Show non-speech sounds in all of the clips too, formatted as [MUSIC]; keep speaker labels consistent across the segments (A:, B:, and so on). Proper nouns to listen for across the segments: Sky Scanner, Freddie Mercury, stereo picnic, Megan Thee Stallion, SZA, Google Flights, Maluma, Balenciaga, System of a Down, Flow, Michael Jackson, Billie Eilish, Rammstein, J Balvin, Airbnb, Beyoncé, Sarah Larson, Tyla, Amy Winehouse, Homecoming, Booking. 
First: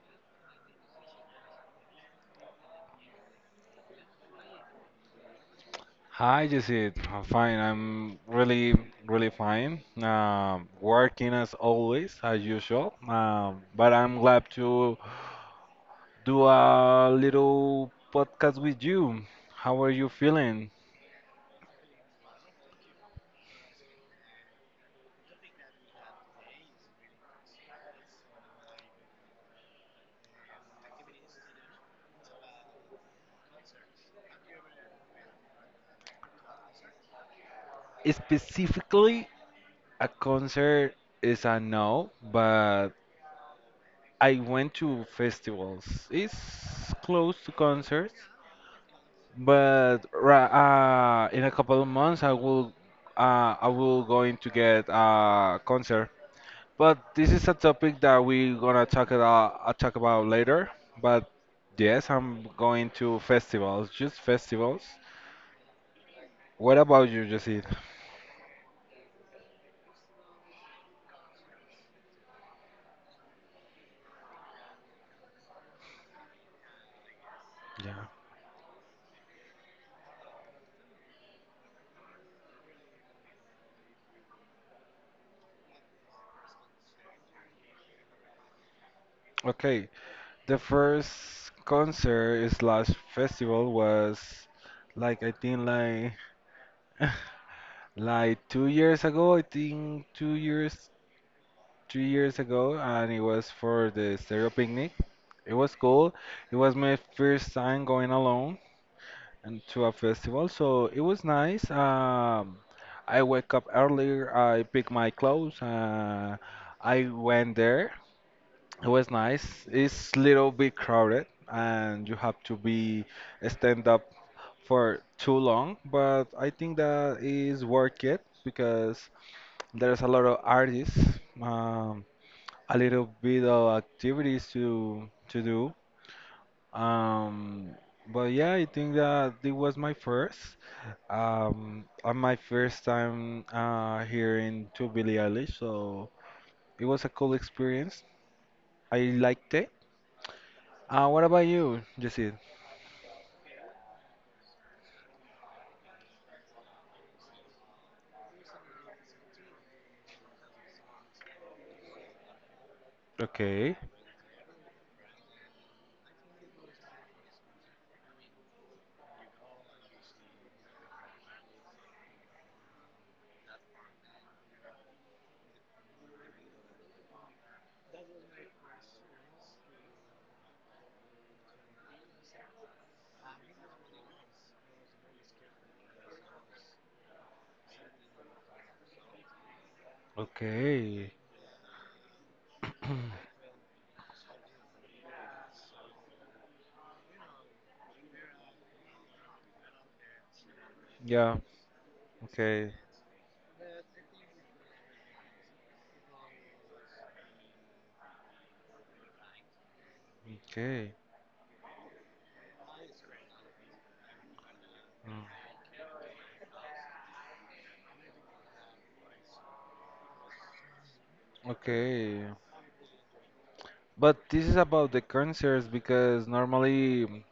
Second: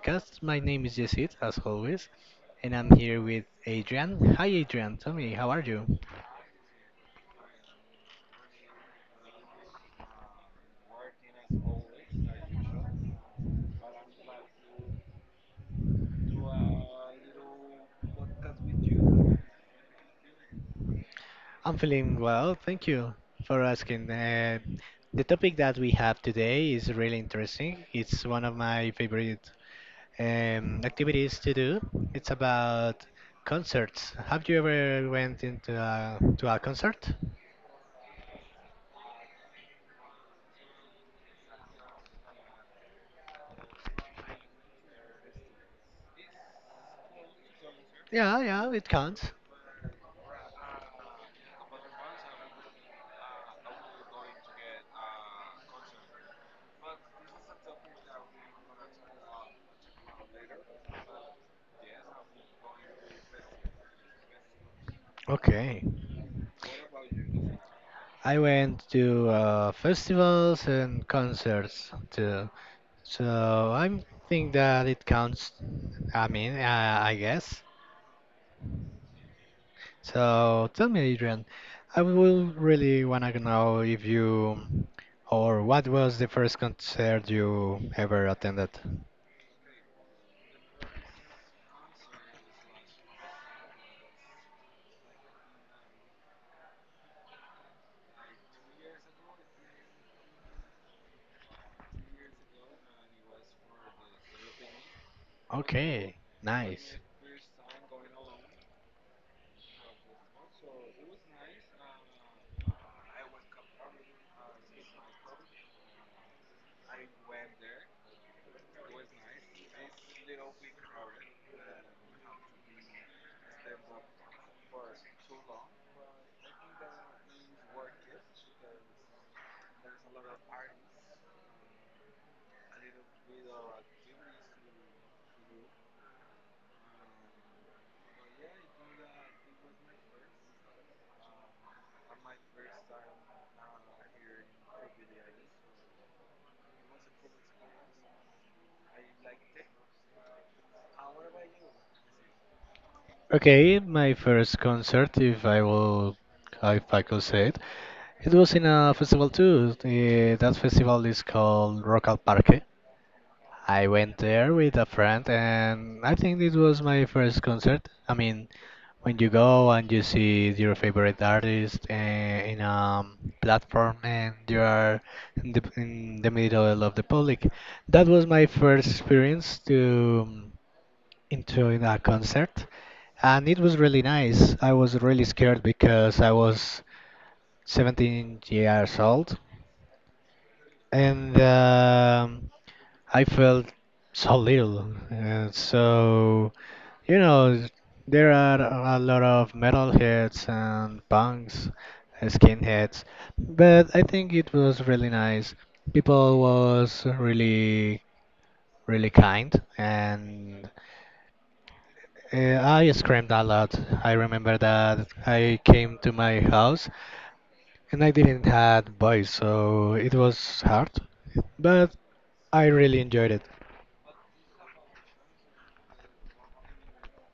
A: podcast. My name is Yesid, as always, and I'm here with Adrian. Hi, Adrian. Tell me, how are you?
B: Hi, Jesse. I'm fine. I'm really really fine. Working as always, as usual. But I'm glad to do a little podcast with you. How are you feeling?
A: I'm feeling well. Thank you for asking. The topic that we have today is really interesting. It's one of my favorite activities to do. It's about concerts. Have you ever went into to a concert?
B: Specifically, a concert is a no, but I went to festivals. It's close to concerts,
A: Yeah, yeah, it counts.
B: but in a couple of months, I will going to get a concert. But this is a topic that we're gonna talk about later. But yes, I'm going to festivals, just festivals.
A: Okay.
B: What about you, Jesse?
A: I went to festivals and concerts too. So I think that it counts. I mean, I guess.
B: Yeah.
A: So tell me, Adrian, I will really wanna know if you or what was the first concert you ever attended?
B: Okay. The first concert is last festival was like I think like [LAUGHS] like 2 years ago. I think 2 years, 3 years ago, and it was for the stereo picnic. It was cool.
A: Okay,
B: It was
A: nice.
B: my first time going alone. And to a festival. So it was nice. I wake up earlier. I pick my clothes. I went there. It was nice. It's little bit crowded, and you have to be stand up for too long. But I think that is worth it because there's a lot of artists. Um, a little bit of activities to do. Um, but yeah, I think that it was my first. On my first time hearing to Billie Eilish, so it was a cool experience. I liked it. What about you, Jesse?
A: Okay, my first concert, if I will, if I could say it, it was in a festival too. That festival is called Rock al Parque.
B: Okay,
A: I went there with a friend, and I think it was my first concert. I mean, when you go and you see your favorite artist in a platform, and you are in the middle of the public, that was my first experience to into a concert, and it was really nice. I was really scared because I was 17 years old,
B: okay,
A: and
B: [CLEARS THROAT]
A: I felt so little. And so, you know, there are a lot of metalheads and
B: yeah,
A: punks,
B: okay,
A: skinheads, but I think it was really nice. People was really, really kind, and
B: okay,
A: I screamed a lot. I remember that I came to my house and I didn't have voice, so it was hard, but
B: okay.
A: I really enjoyed it.
B: But this is about the concerts because normally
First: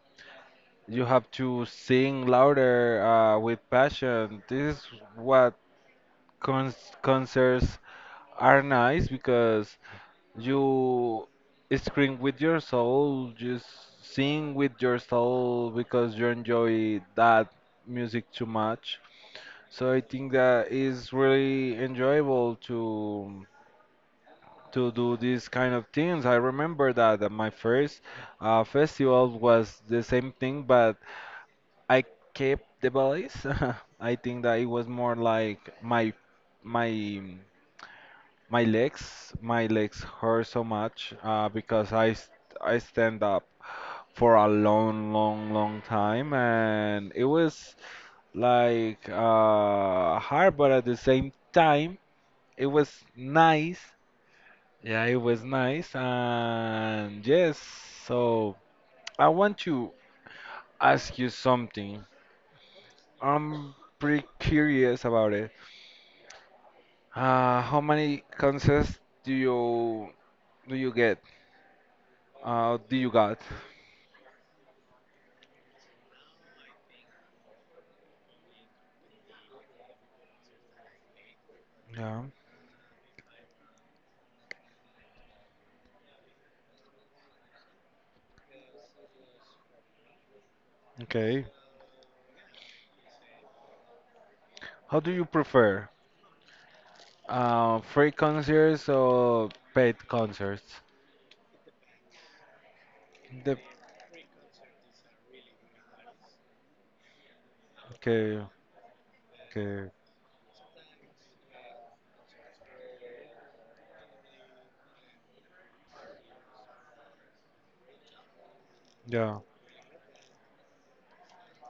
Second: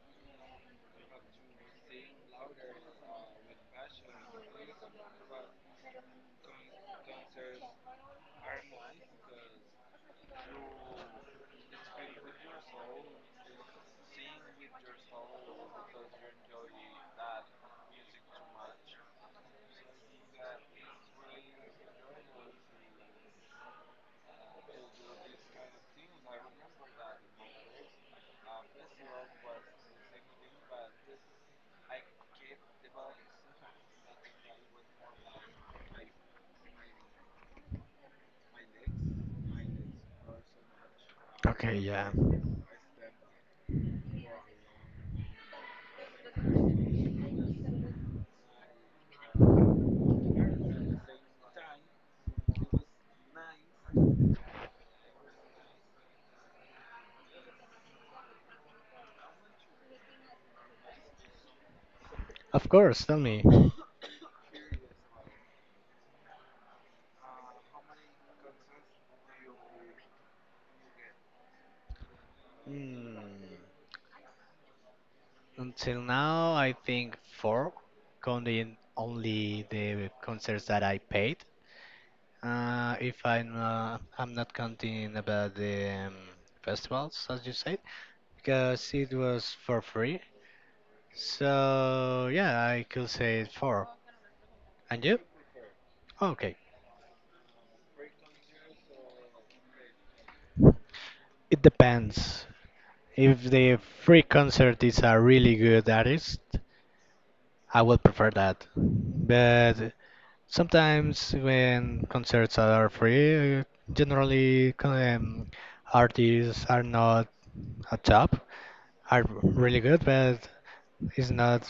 B: you have to sing louder with passion. This is what cons concerts are nice because you scream with your soul, just sing with your soul because you enjoy that music too much. So I think that is really enjoyable to do these kind of things. I remember that at my first festival was the same thing, but I kept the ballet. [LAUGHS] I think that it was more like my My legs, my legs hurt so much
A: Okay,
B: because
A: yeah.
B: I st I stand up for a long, long, long time, and it was like hard, but at the same time, it was nice. Yeah, it was nice, and yes. So I want to ask you something.
A: Of course, tell me.
B: I'm pretty curious about it. How many concerts do you get? Do you
A: Mm,
B: got?
A: Until now, I think four, counting only the concerts that I paid.
B: Yeah.
A: If I'm I'm not counting about the festivals, as you said, because it was for free.
B: Okay.
A: So yeah, I could say four.
B: How
A: And
B: do
A: you?
B: you prefer?
A: Okay.
B: Free concerts or paid concerts?
A: It depends. If
B: The
A: the free concert is a really good artist, I would prefer
B: okay,
A: that.
B: okay,
A: But sometimes when concerts are free, generally artists are not at top, are
B: yeah,
A: really good, but It's not,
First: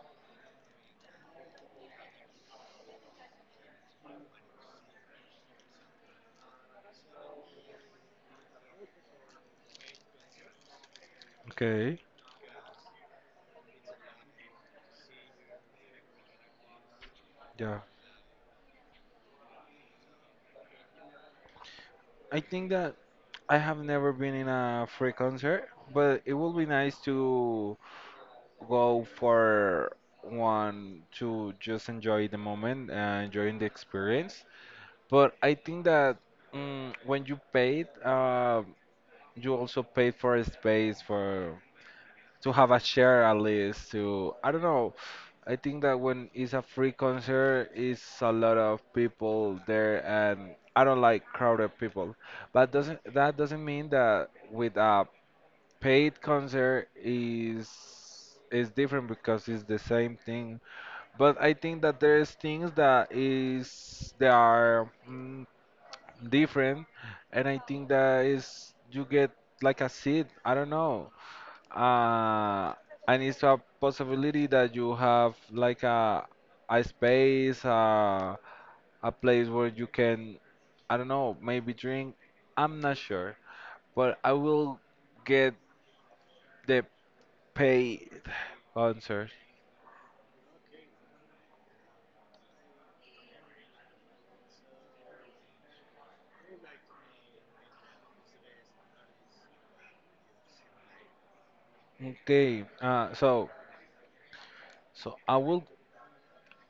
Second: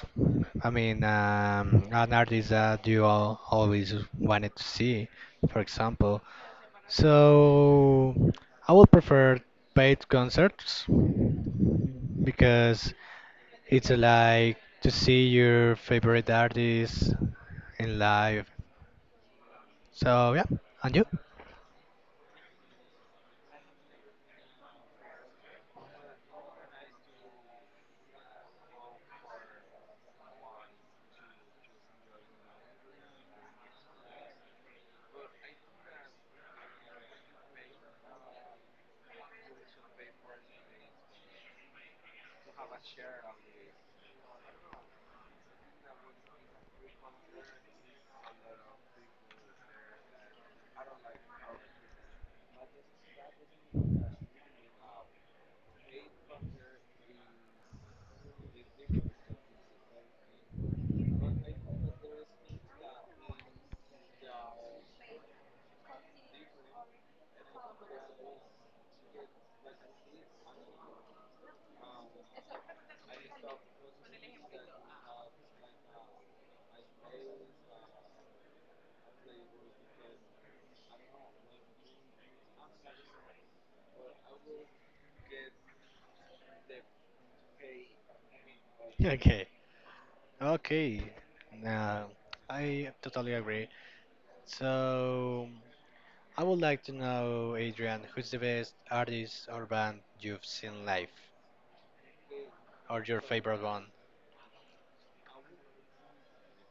A: I mean, an artist that you all always wanted to see, for example. So I would prefer paid concerts
B: okay,
A: because it's like to see your favorite artist
B: yeah.
A: in live. So yeah, and you? [LAUGHS]
B: I think that I have never been in a free concert, but it would be nice to go for one to just enjoy the moment and enjoying the experience. But I think that when you paid, you also paid for a space for to have a share at least to I don't know. I think that when it's a free concert it's a lot of people there and I don't like crowded people. But doesn't that doesn't mean that with a paid concert is different because it's the same thing. But I think that there's things that is they are different and I think that is you get like a seat. I don't know uh, and it's a possibility that you have like a space, a place where you can, I don't know, maybe drink. I'm not sure, but I will get the paid answer.
A: Okay, okay. Now, I totally agree. So, I would like to know, Adrian, who's the best artist or band you've seen live,
B: Okay,
A: or
B: uh,
A: your
B: so
A: favorite one?
B: so I will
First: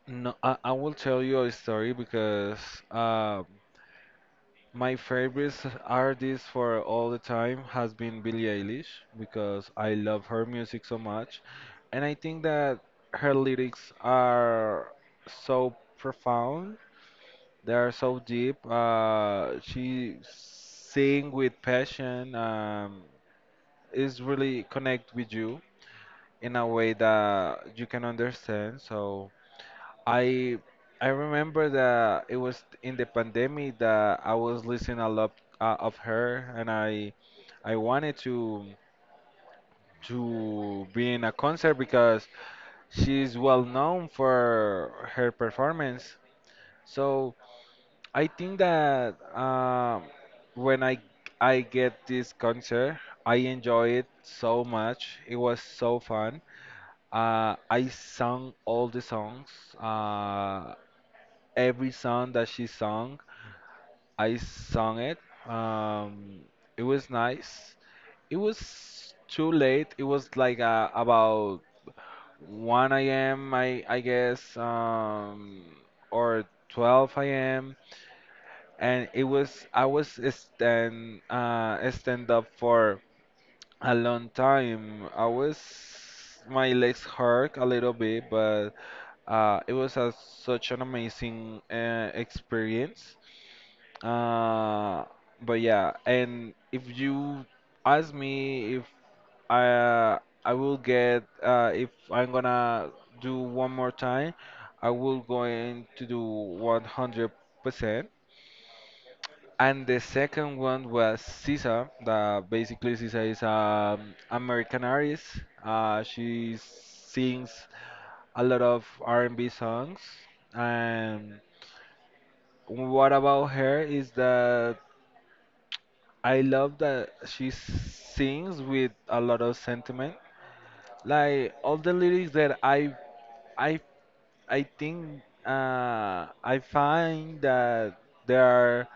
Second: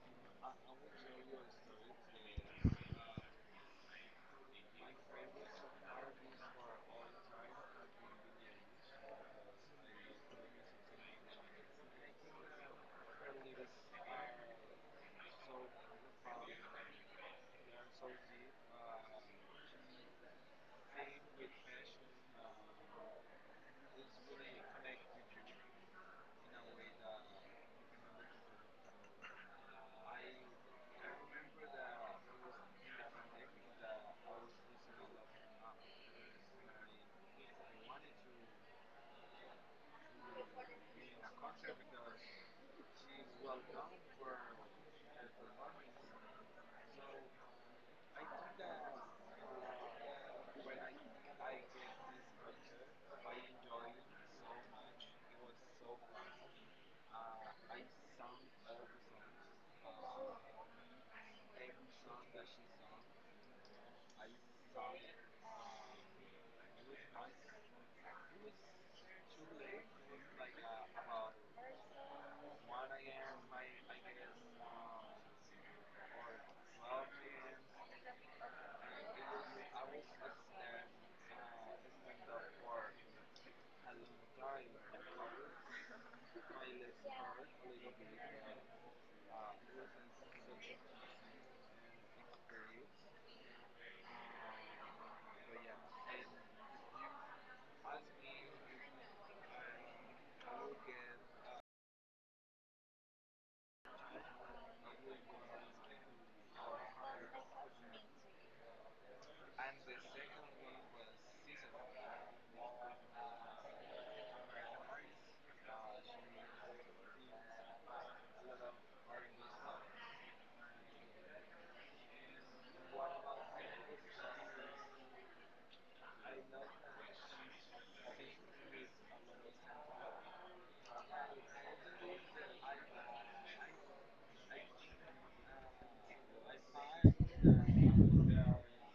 B: no, I will tell you a story because uh, my favorite artist for all the time has been Billie Eilish because I love her music so much. And I think that her lyrics are so profound, they are so deep. She sing with passion, is really connect with you in a way that you can understand. So I I remember that it was in the pandemic that I was listening a lot of her, and I wanted to be in a concert because she's well known for her performance. So I think that when I get this concert, I enjoy it so much. It was so fun. I sang all the songs. Uh, every song that she sung, I sung it. Um, it was nice. It was too late. It was like about 1 a.m. I guess or 12 a.m. And it was I was stand up for a long time. I was my legs hurt a little bit, but it was such an amazing experience. Uh, but yeah, and if you ask me if I uh, I will get if I'm gonna do one more time, I will going to do 100%. And the second one was SZA. That basically SZA is a American artist. She sings a lot of R&B songs. And what about her is that I love that she sings with a lot of sentiment. Like all the lyrics that I I think I find that there are,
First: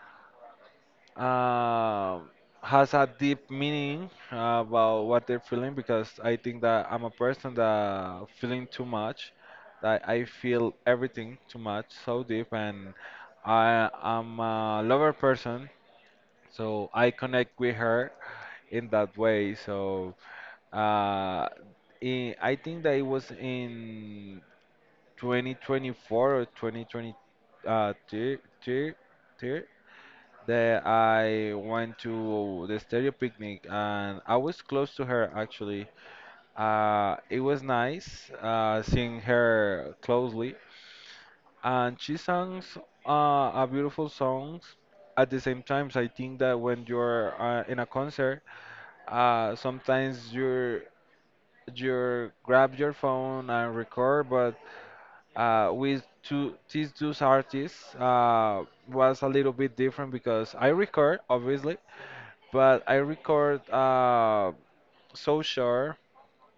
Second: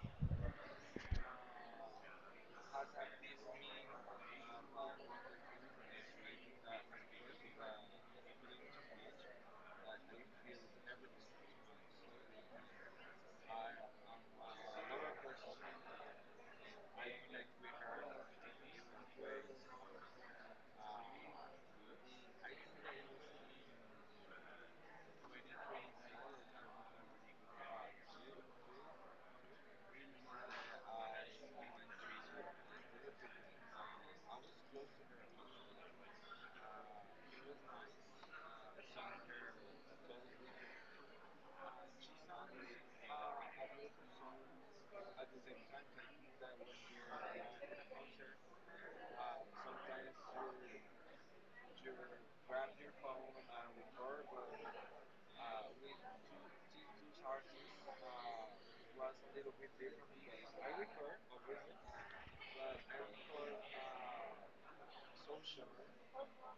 B: uh, has a deep meaning about what they're feeling because I think that I'm a person that feeling too much, that I feel everything too much, so deep, and I am a lover person, so I connect with her in that way. So uh, I think that it was in 2024 or 2020 two- two- two that I went to the stereo picnic and I was close to her actually. It was nice seeing her closely, and she sings a beautiful songs. At the same time, I think that when you're in a concert, sometimes you grab your phone and record, but with two these two artists was a little bit different because I record obviously, but I record so sure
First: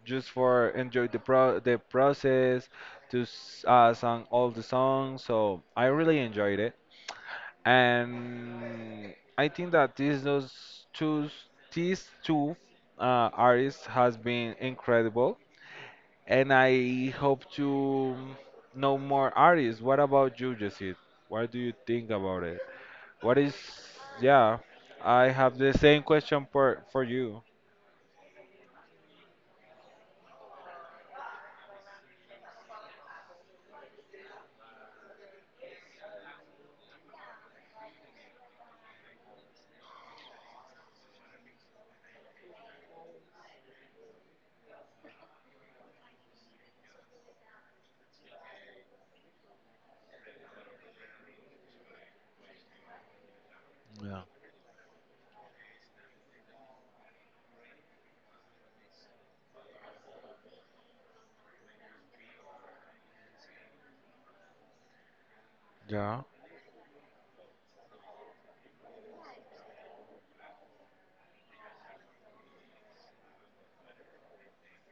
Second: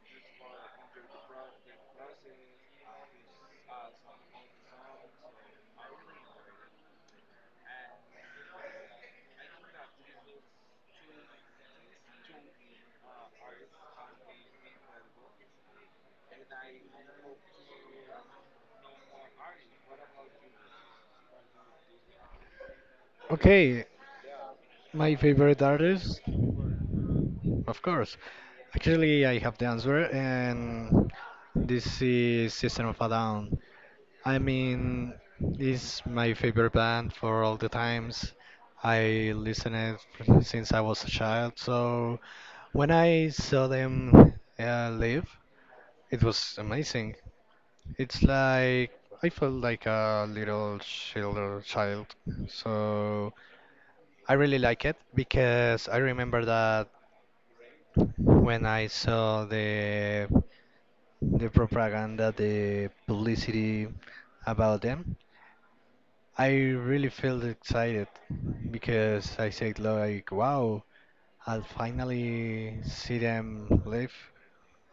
B: just for enjoy the pro the process to sing all the songs. So I really enjoyed it. And I think that these two artists has been incredible, and I hope to know more artists. What about you, Jesse? What do you think about it? What is
A: Okay,
B: yeah?
A: my
B: I have
A: favorite
B: the same
A: artist?
B: question for you.
A: Of course. Actually, I have the answer, and this is System of a Down. I mean, it's my favorite band for all the times. I listened it since I was a child, so when I saw them live, it was amazing. It's like I felt like a little child. So
B: Yeah.
A: I really like it because I remember that when I saw the propaganda, the publicity about them,
B: Yeah.
A: I really felt excited because I said like, wow, I'll finally see them live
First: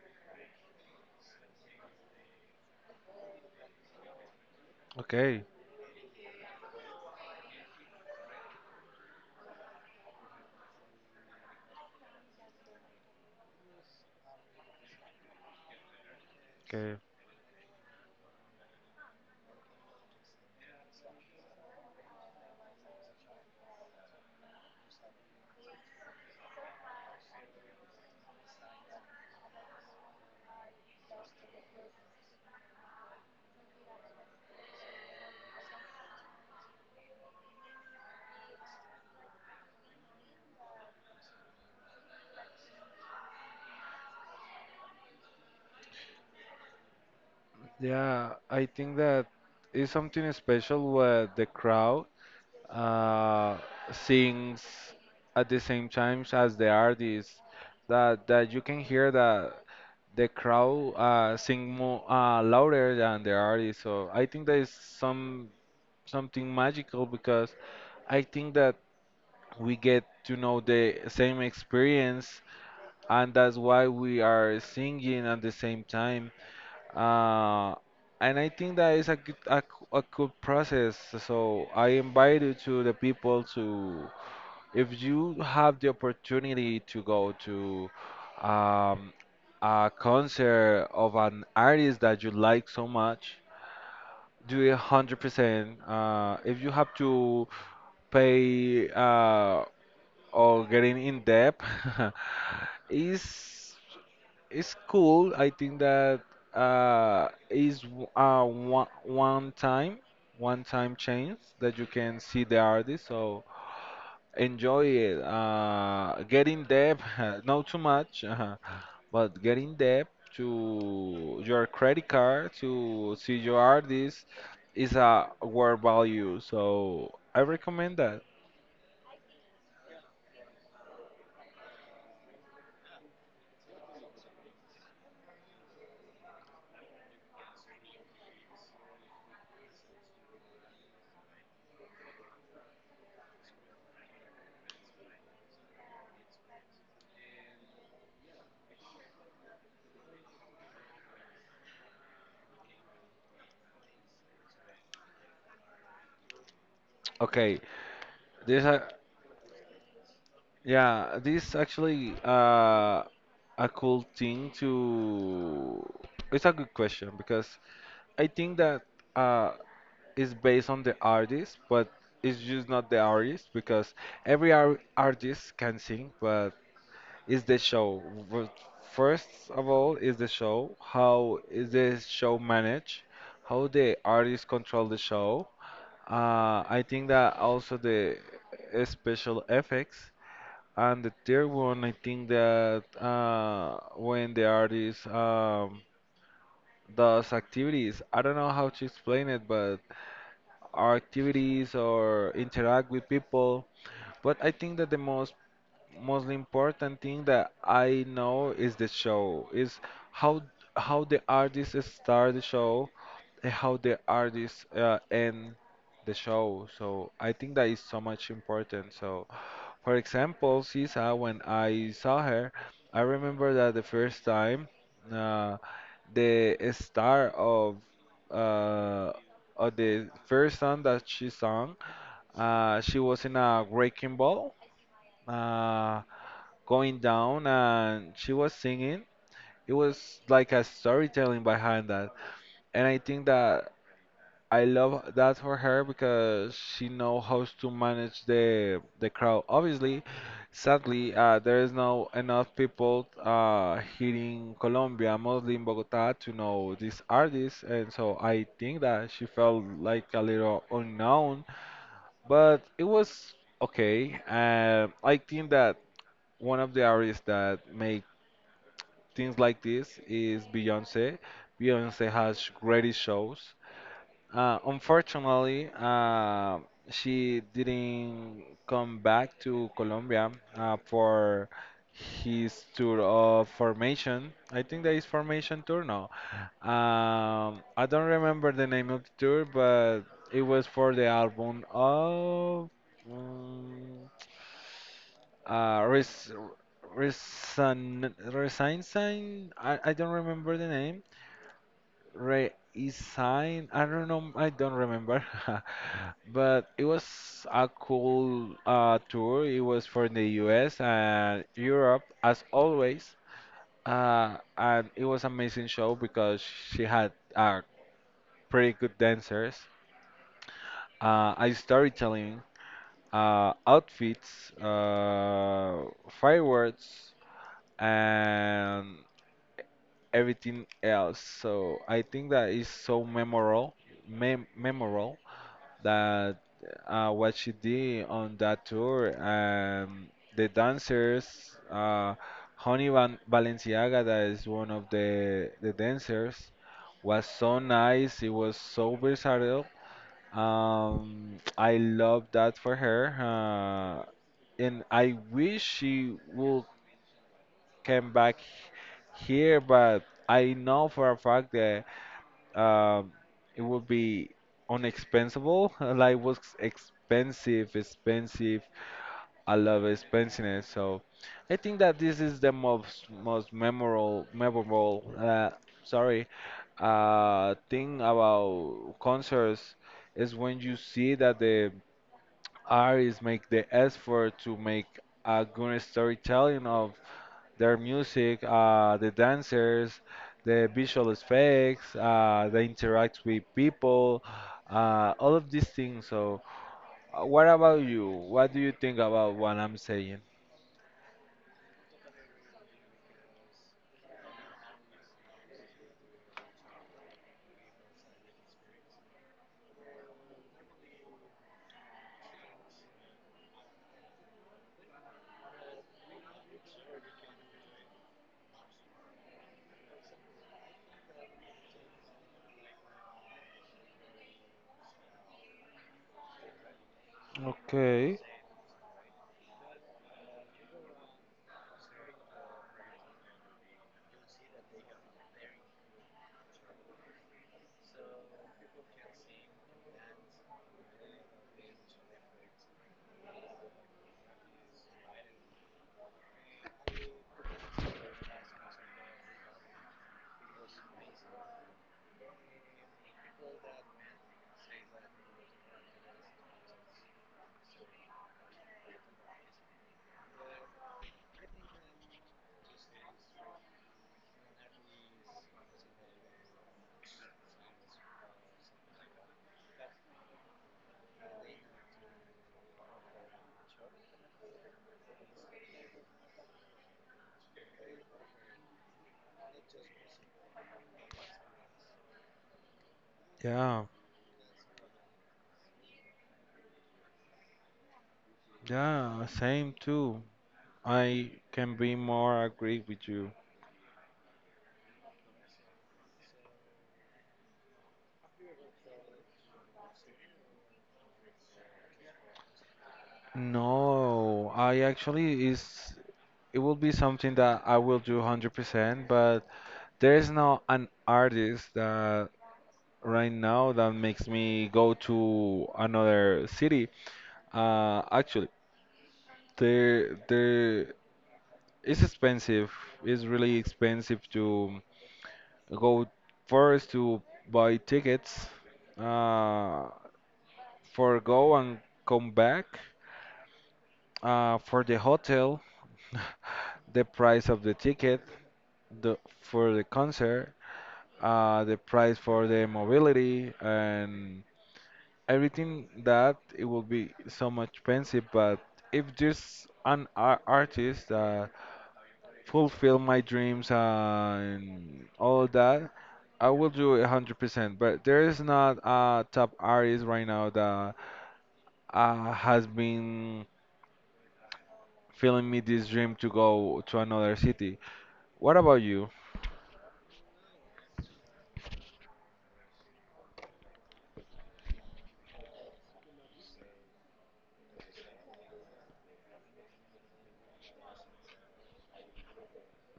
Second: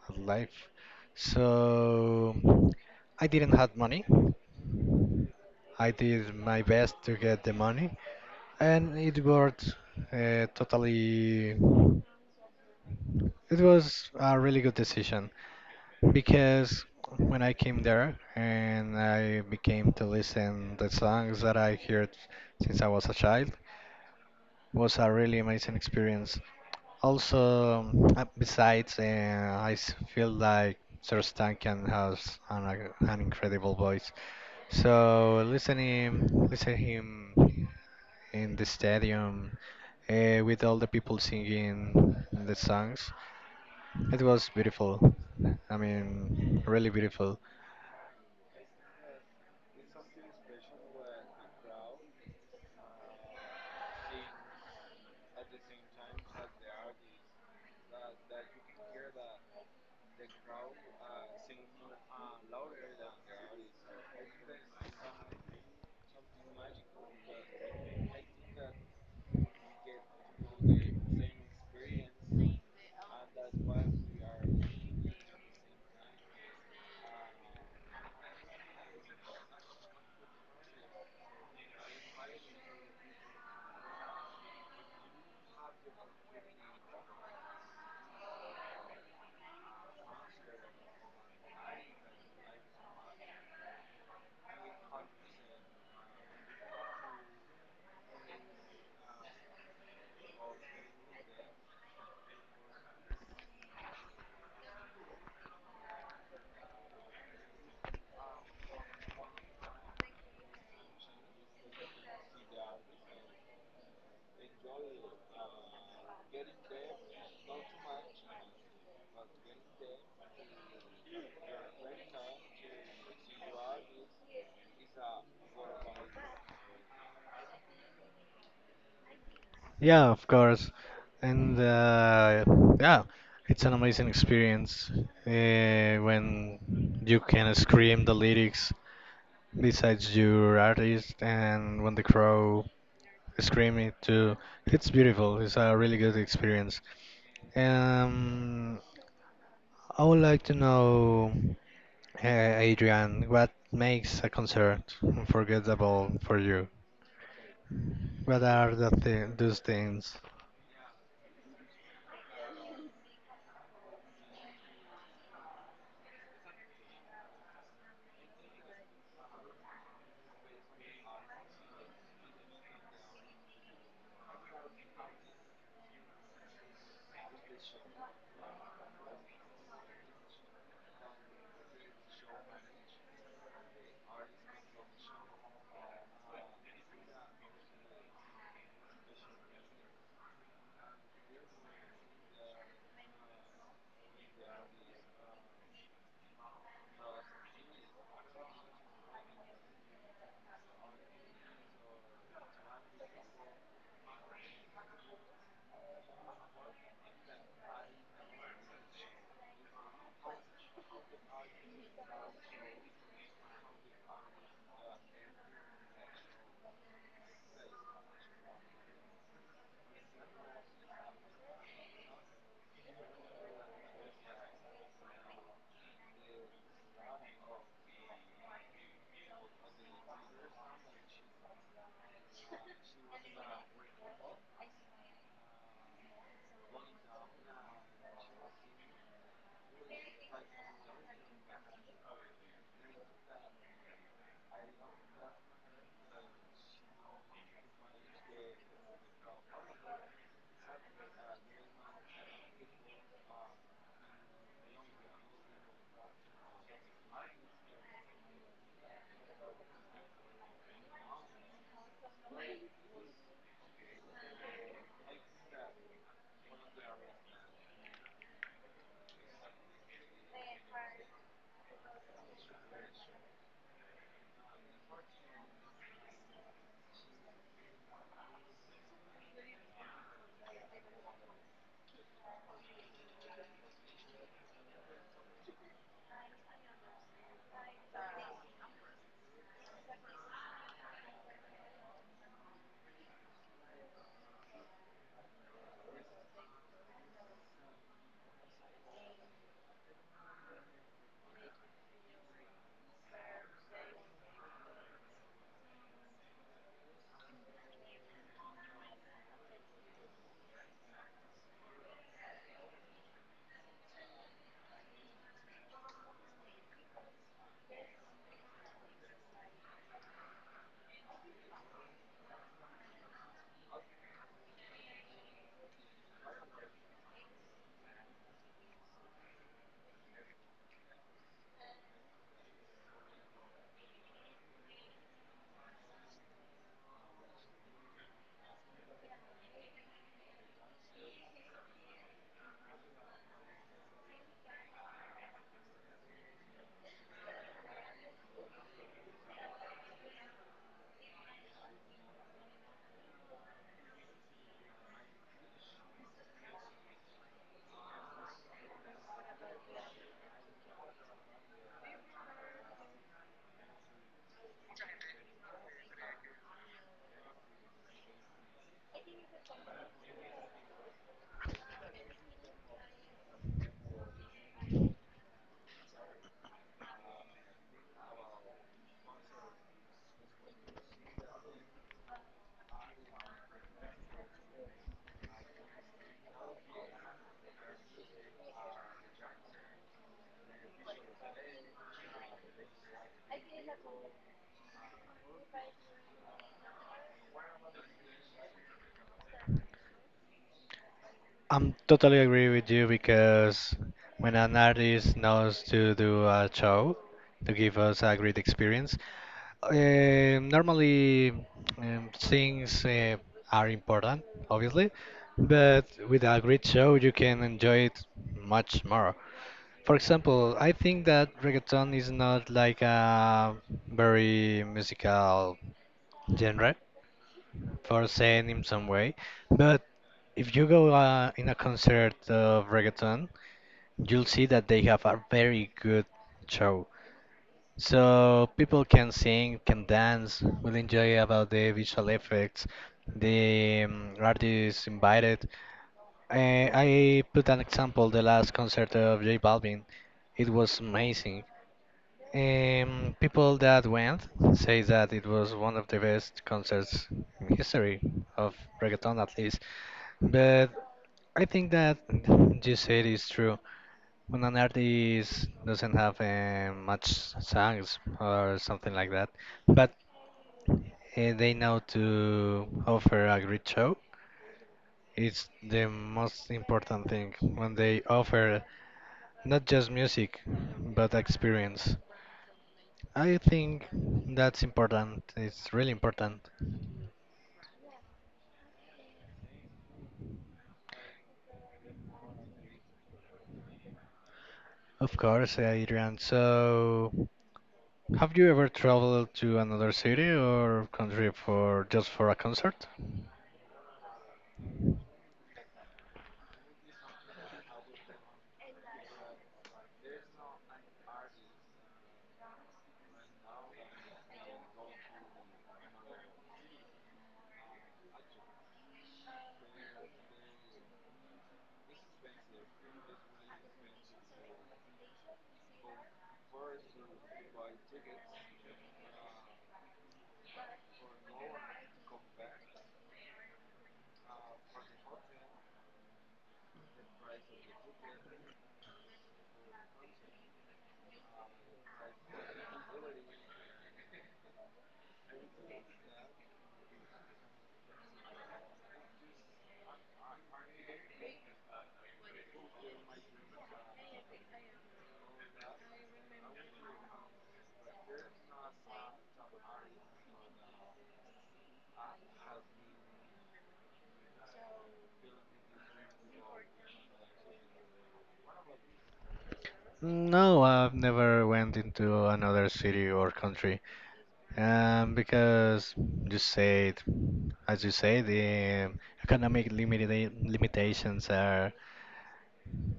A: a life. So I didn't have money,
B: Okay.
A: I did my best to get the money, and it worked totally. It was a really good decision because
B: Okay.
A: when I came there and I became to listen the songs that I heard since I was a child was a really amazing experience. Also, besides, feel like Sir Stankin has an incredible voice. So listen him in the stadium with all the people singing the songs. It was beautiful. I mean, really beautiful.
B: Yeah, I think that is something special with the crowd uh, sings at the same time as the artist that you can hear that the crowd sing more louder than the artist so I think there is something magical because I think that we get to know the same experience and that's why we are singing at the same time uh, and I think that is a good, a good process. So I invite you to the people to if you have the opportunity to go to um, a concert of an artist that you like so much, do it 100%. If you have to pay or getting in debt, [LAUGHS] is it's cool. I think that uh, is w- uh, one, one time, one time chance that you can see the artist. So enjoy it. Get in debt, [LAUGHS] not too much, but get in debt to your credit card to see your artist is a world value. So I recommend that.
A: Yeah, of course. And yeah, it's an amazing experience uh, when you can scream the lyrics besides your artist and when the crowd scream it too. It's beautiful. It's a really good experience. Um, I would like to know. Hey, Adrian, what makes a concert unforgettable for you?
B: Okay,
A: What
B: this
A: are the th those things?
B: yeah, this actually a cool thing to. It's a good question because I think that uh, is based on the artist, but it's just not the artist because every ar artist can sing, but it's the show. W- First of all, is the show. How is the show managed? How the artists control the show? I think that also the special effects. And the third one, I think that when the artist does activities, I don't know how to explain it, but our activities or interact with people. But I think that the most important thing that I know is the show, is how how the artists start the show how the artists end the show. So I think that is so much important. So, for example, Sisa, when I saw her, I remember that the first time uh, the star uh, of the first song that she sung, she was in a wrecking ball, uh, going down, and she was singing. It was like a storytelling behind that, and I think that I love that for her because she knows how to manage the crowd. Obviously, sadly, there is no enough people here in Colombia, mostly in Bogota, to know these artists, and so I think that she felt like a little unknown, but it was okay. I think that one of the artists that make things like this is Beyonce. Beyonce has great shows. Unfortunately, she didn't come back to Colombia for his tour of formation. I think that is formation tour, no. I don't remember the name of the tour, but it was for the album of um, uh, Res Resign Resign Sign. I don't remember the name, Re sign. I don't know. I don't remember, [LAUGHS] but it was a cool tour. It was for the U.S. and Europe, as always. And it was amazing show because she had pretty good dancers, a storytelling, outfits, fireworks, and everything else. So I think that is so memorable, memorable that what she did on that tour, the dancers, uh, Honey Van Balenciaga, that is one of the dancers, was so nice. It was so versatile. I love that for her, and I wish she would come back here, but I know for a fact that um, it would be unexpensible. [LAUGHS] Like what's expensive, expensive. I love expensiveness. So I think that this is the most memorable. Sorry, thing about concerts is when you see that the artists make the effort to make a good storytelling of their music, the dancers, the visual effects, they interact with people, all of these things. What about you? What do you think about what I'm saying?
A: I'm totally agree with you because when an artist knows to do a show to give us a great experience, normally things are important, obviously, but with a great show you can enjoy it much more. For example, I think that reggaeton is not like a very musical genre, for
B: Okay.
A: saying in some way. But if you go in a concert of reggaeton, you'll see that they have a very good show. So people can sing, can dance, will enjoy about the visual effects, the artists invited. I put an example, the last concert of J Balvin. It was amazing. People that went say that it was one of the best concerts in history of reggaeton, at least. But I think that you said is true. When an artist doesn't have much songs or something like that, but they know to offer a great show, it's the most important thing when they offer not just music but experience. I
B: Yeah.
A: think that's important. It's really important.
B: Yeah. Same too. I can be more agree with you.
A: Of course, yeah, Adrian. So, have you ever traveled to another city or country for just for a concert?
B: No, I actually is it will be something that I will do 100%, but there's not an artist that right now, that makes me go to another city. Actually, there, there, it's expensive. It's really expensive to go first to buy tickets, uh, for go and come back, for the hotel, [LAUGHS] the price of the ticket, the for the concert, the price for the mobility, and everything that it will be so much expensive. But if there's an ar artist that fulfill my dreams and all that, I will do it 100%. But there is not a top artist right now that has been filling me this dream to go to another city. What about you?
A: No, I've never went into another city or country. Because you said, as you say, the economic limitations are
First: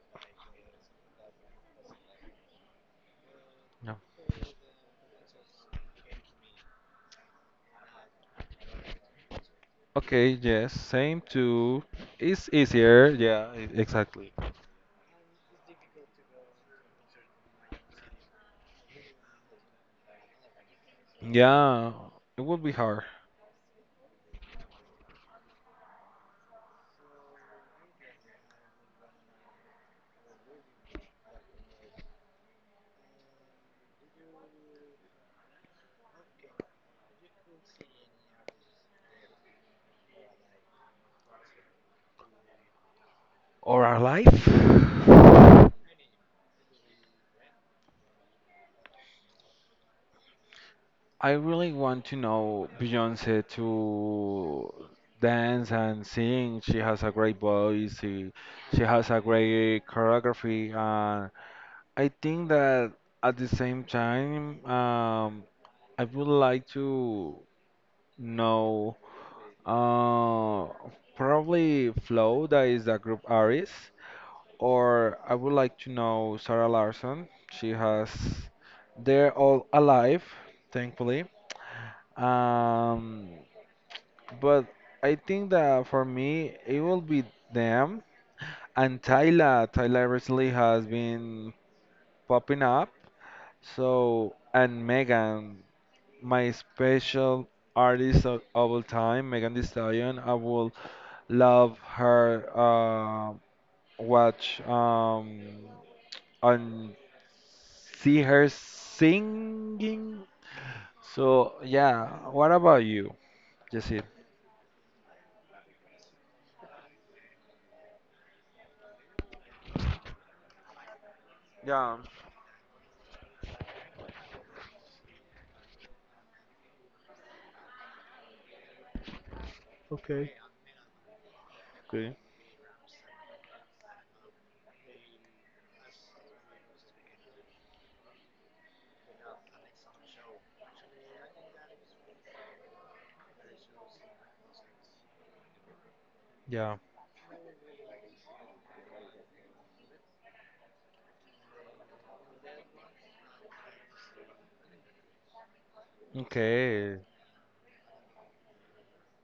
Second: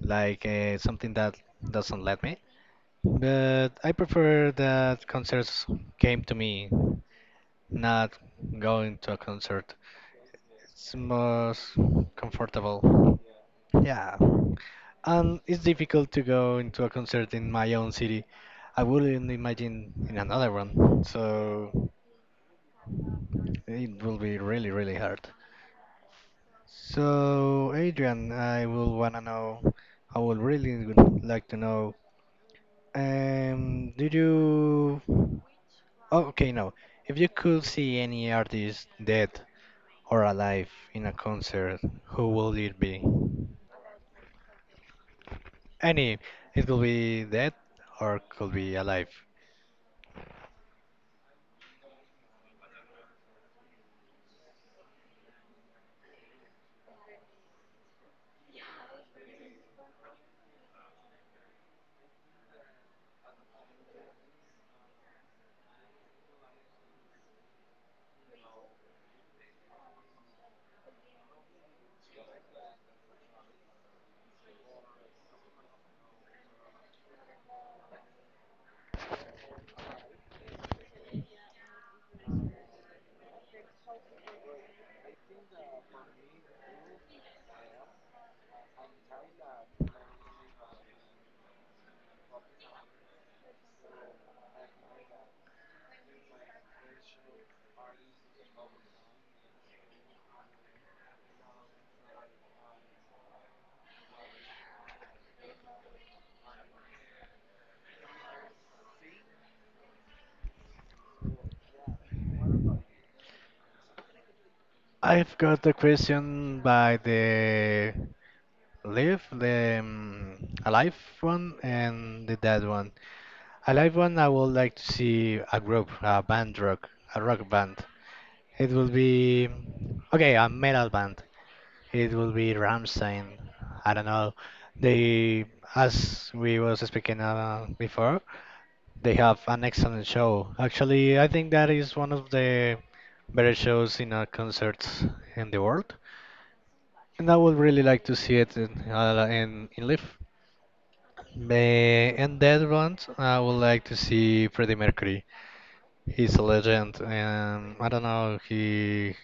A: like something that doesn't let me. But I
B: No.
A: prefer that concerts came to me, not going to a concert.
B: Okay, yes,
A: It's
B: same
A: most
B: too. It's easier,
A: comfortable.
B: yeah,
A: Yeah,
B: exactly.
A: and it's difficult to go into a concert in my own city. I wouldn't imagine in another one, so
B: Yeah, it would be hard
A: it will be really, really hard. So, Adrian, I will wanna know, I would really would like to know, um, did you? Oh, okay, no. If you could see any artist dead or alive in a concert, who will it be?
B: or our life.
A: Any, it could be dead or could be alive.
B: I really want to know Beyonce to dance and sing. She has a great voice. She has a great choreography. And I think that at the same time, I would like to know uh, probably Flow, that is a group artist. Or I would like to know Sarah Larson. She has, they're all alive, thankfully. Um, but I think that for me, it will be them and Tyla. Tyla recently has been popping up. So, and Megan, my special artist of all time, Megan Thee Stallion. I will love her watch. And see her singing. So yeah, what about you, Jesse?
A: I've got the question by the live, the alive one,
B: Yeah.
A: and the dead one. Alive one, I would like to see a group, a band rock, a rock band. It will be okay, a metal band. It
B: Okay.
A: will be Ramstein. I don't know. They, as we was speaking before, they have an excellent show. Actually, I think that is one of the better shows in concerts in the world.
B: Yeah.
A: And I would really like to see it in in live. And that one, I would like to see Freddie Mercury. He's a
B: Okay.
A: legend, and I don't know, he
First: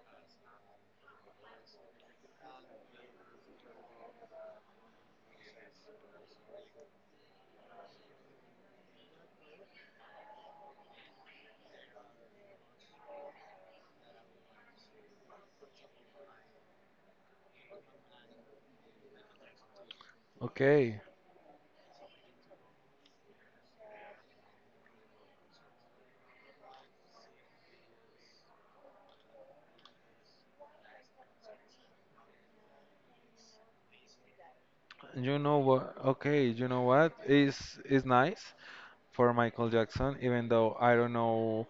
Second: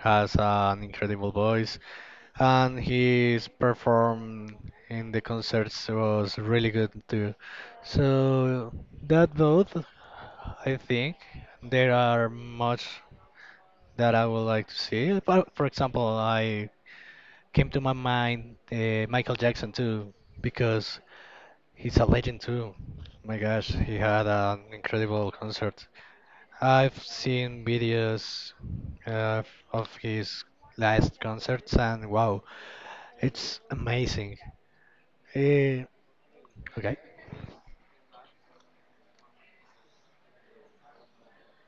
A: has an incredible voice and his perform in the concerts was really good too. So that both, I think there are much that I would like to see. For example, I came to my mind Michael Jackson too because
B: Okay.
A: he's a legend too. My gosh, he had an incredible concert. I've seen videos uh, of his last concerts and wow, it's amazing.
B: You know
A: Eh,
B: what? Okay. You know
A: okay.
B: what? Is nice for Michael Jackson, even though I don't know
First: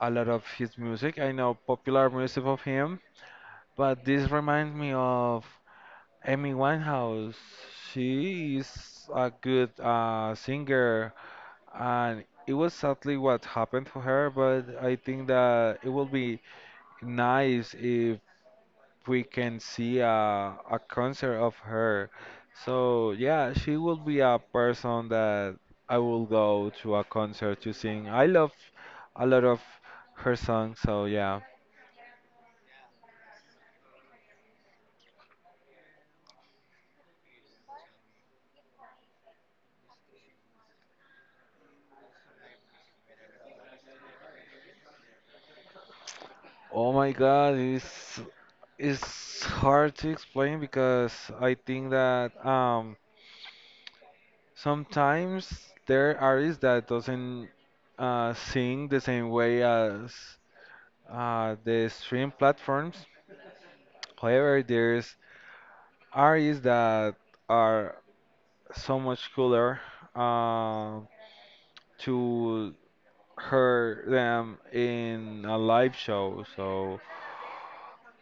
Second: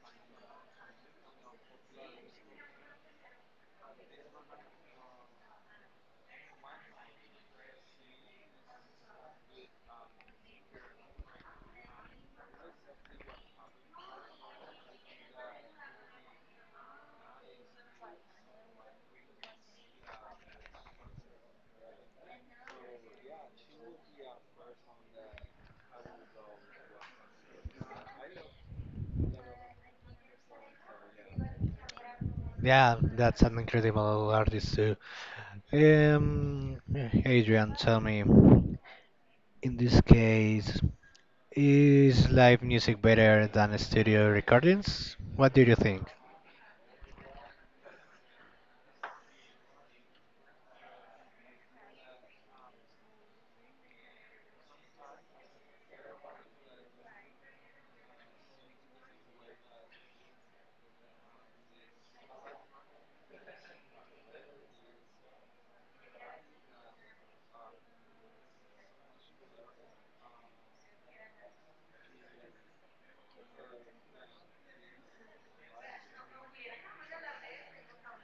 B: a lot of his music. I know popular music of him, but this reminds me of Amy Winehouse. She is a good singer and it was sadly what happened to her, but I think that it will be nice if we can see a concert of her. So yeah, she will be a person that I will go to a concert to sing. I love a lot of her songs, so yeah.
A: Yeah, that's an incredible artist too. Um, Adrian, tell me, in this case, is live music better than studio recordings? What do you think?
B: Oh my God, it's hard to explain because I think that sometimes there are artists that doesn't sing the same way as the stream platforms. However, there's artists that are so much cooler uh, to hear them in a live show. So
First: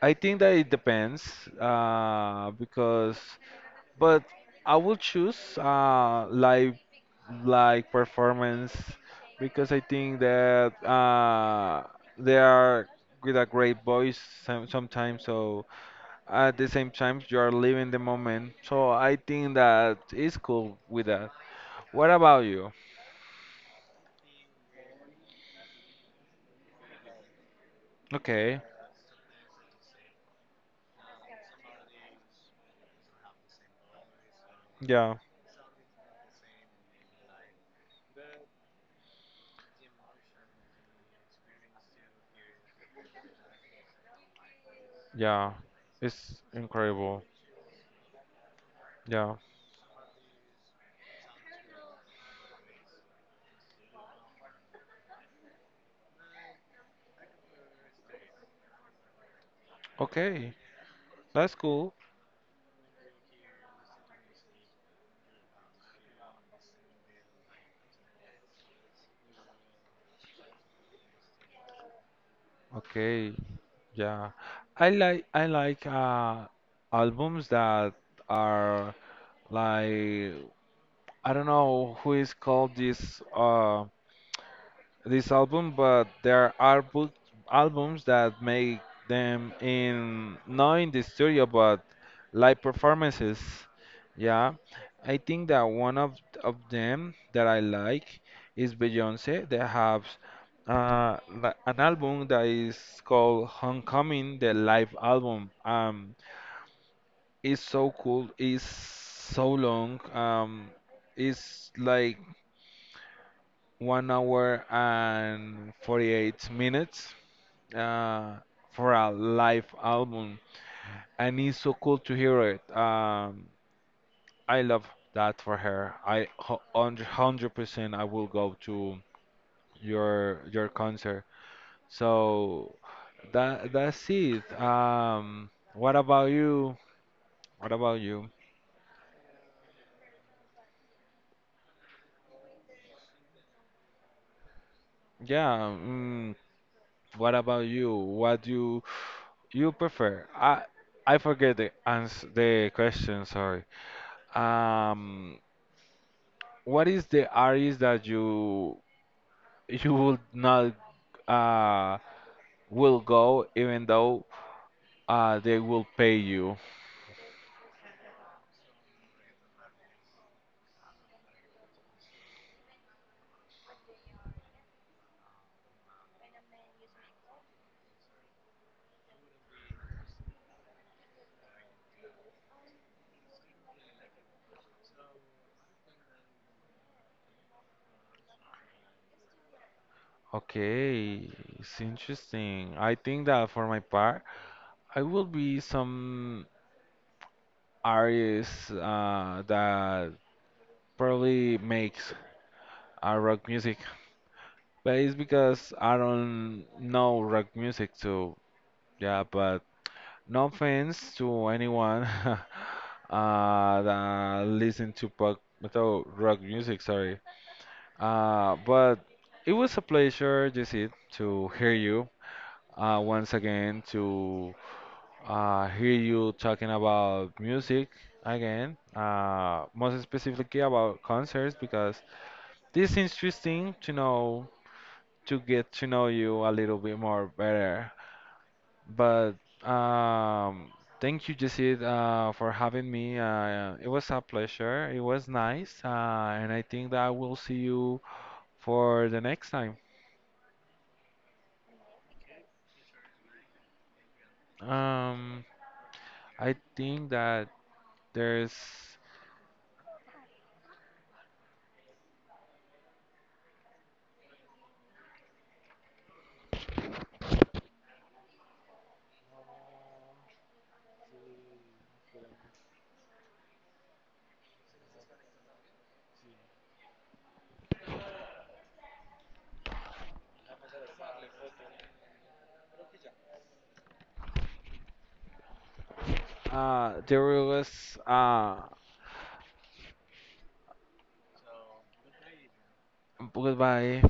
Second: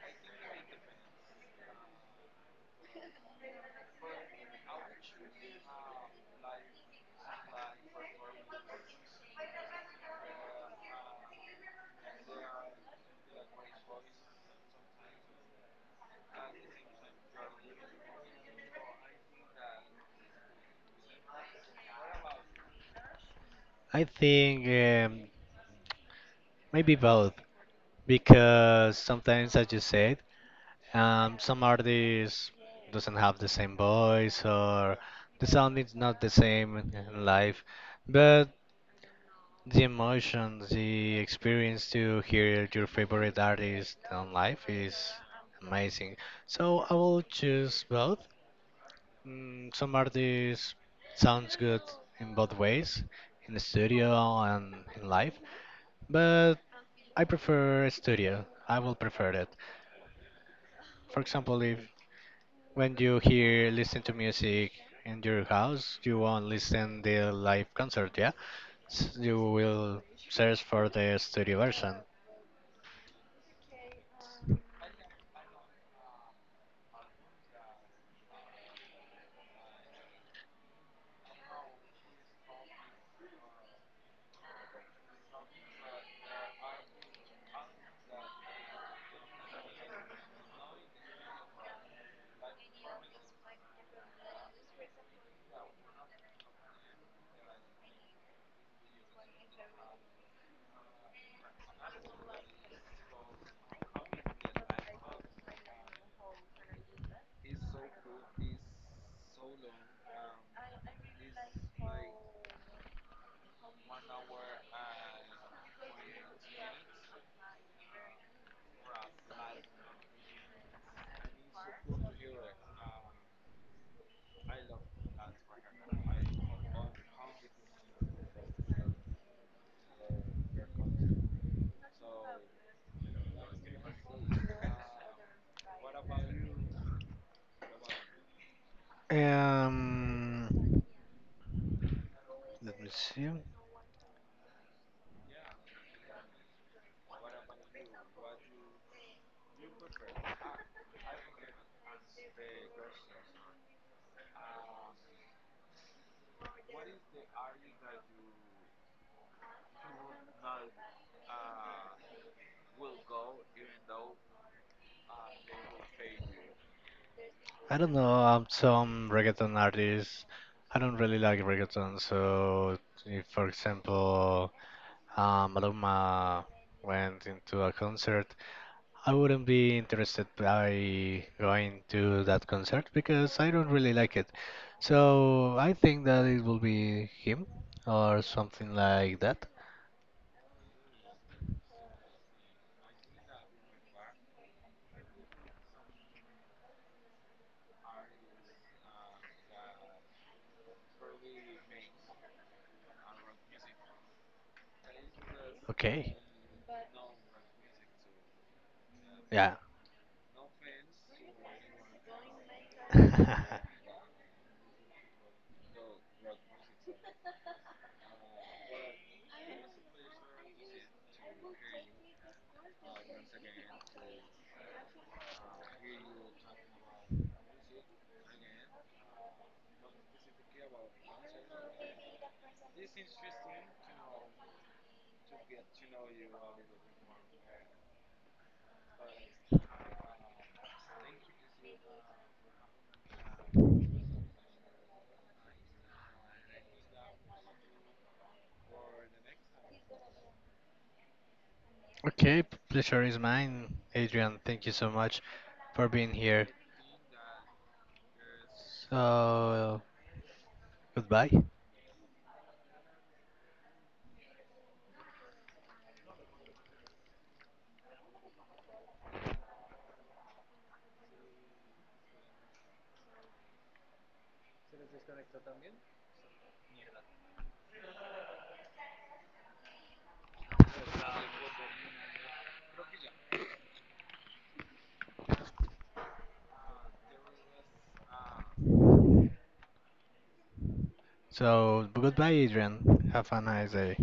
B: I think that it depends uh, because, but I will choose live like performance because I think that they are with a great voice sometimes. So at the same time, you are living the moment. So I think that it's cool with that. What about you?
A: I think maybe both,
B: Okay.
A: because sometimes, as you said, some artists doesn't have the same voice or
B: Yeah.
A: the sound is not the same in live. But the emotion, the experience to hear your favorite artist on live is
B: Yeah.
A: amazing.
B: It's
A: So I will
B: incredible.
A: choose both.
B: Yeah.
A: Some artists sounds good in both ways, in the studio and in live, but I prefer studio. I will prefer it.
B: Okay.
A: For
B: That's
A: example, if
B: cool.
A: when you hear listen to music in your house, you won't listen the live concert, yeah? You will search for the studio version.
B: Okay. Yeah. I like albums that are like I don't know who is called this this album, but there are book albums that make them in not in the studio but live performances. Yeah, I think that one of them that I like is Beyonce. They have an album that is called Homecoming, the live album. It's so cool. It's so long. It's like 1 hour and 48 minutes uh, for a live album and it's so cool to hear it. I love that for her. 100% I will go to your concert. So that that's it. Um, what about you
A: Um, let me see.
B: yeah mm, what about you? What do you prefer? I forget the ans the question, sorry. Um, what is the artist that you will not uh will go even though they will pay you?
A: I don't know. Some reggaeton artists. I don't really like reggaeton. So, if, for example, Maluma went into a concert, I wouldn't be interested by going to that concert because I don't really like it. So, I think that it will be him or something like that.
B: Okay, it's interesting. I think that for my part, I will be some artist that probably makes rock music, but it's because I
A: Okay.
B: don't know rock music, too. Yeah. But no offense to anyone [LAUGHS]
A: Yeah. [LAUGHS]
B: that listen to pop metal rock music, sorry. But it was a pleasure, Jesse, to hear you once again, to hear you talking about music again, most specifically about concerts, because this is interesting to know, to get to know you a little bit more better. But um, thank you, Jesse, for having me. It was a pleasure. It was nice, and I think that I will see you for the next time.
A: Okay, pleasure is mine, Adrian. Thank you so much
B: Um,
A: for being here.
B: I think that there's
A: So, goodbye.
B: there was
A: So, goodbye, Adrian. Have a nice
B: goodbye.
A: day.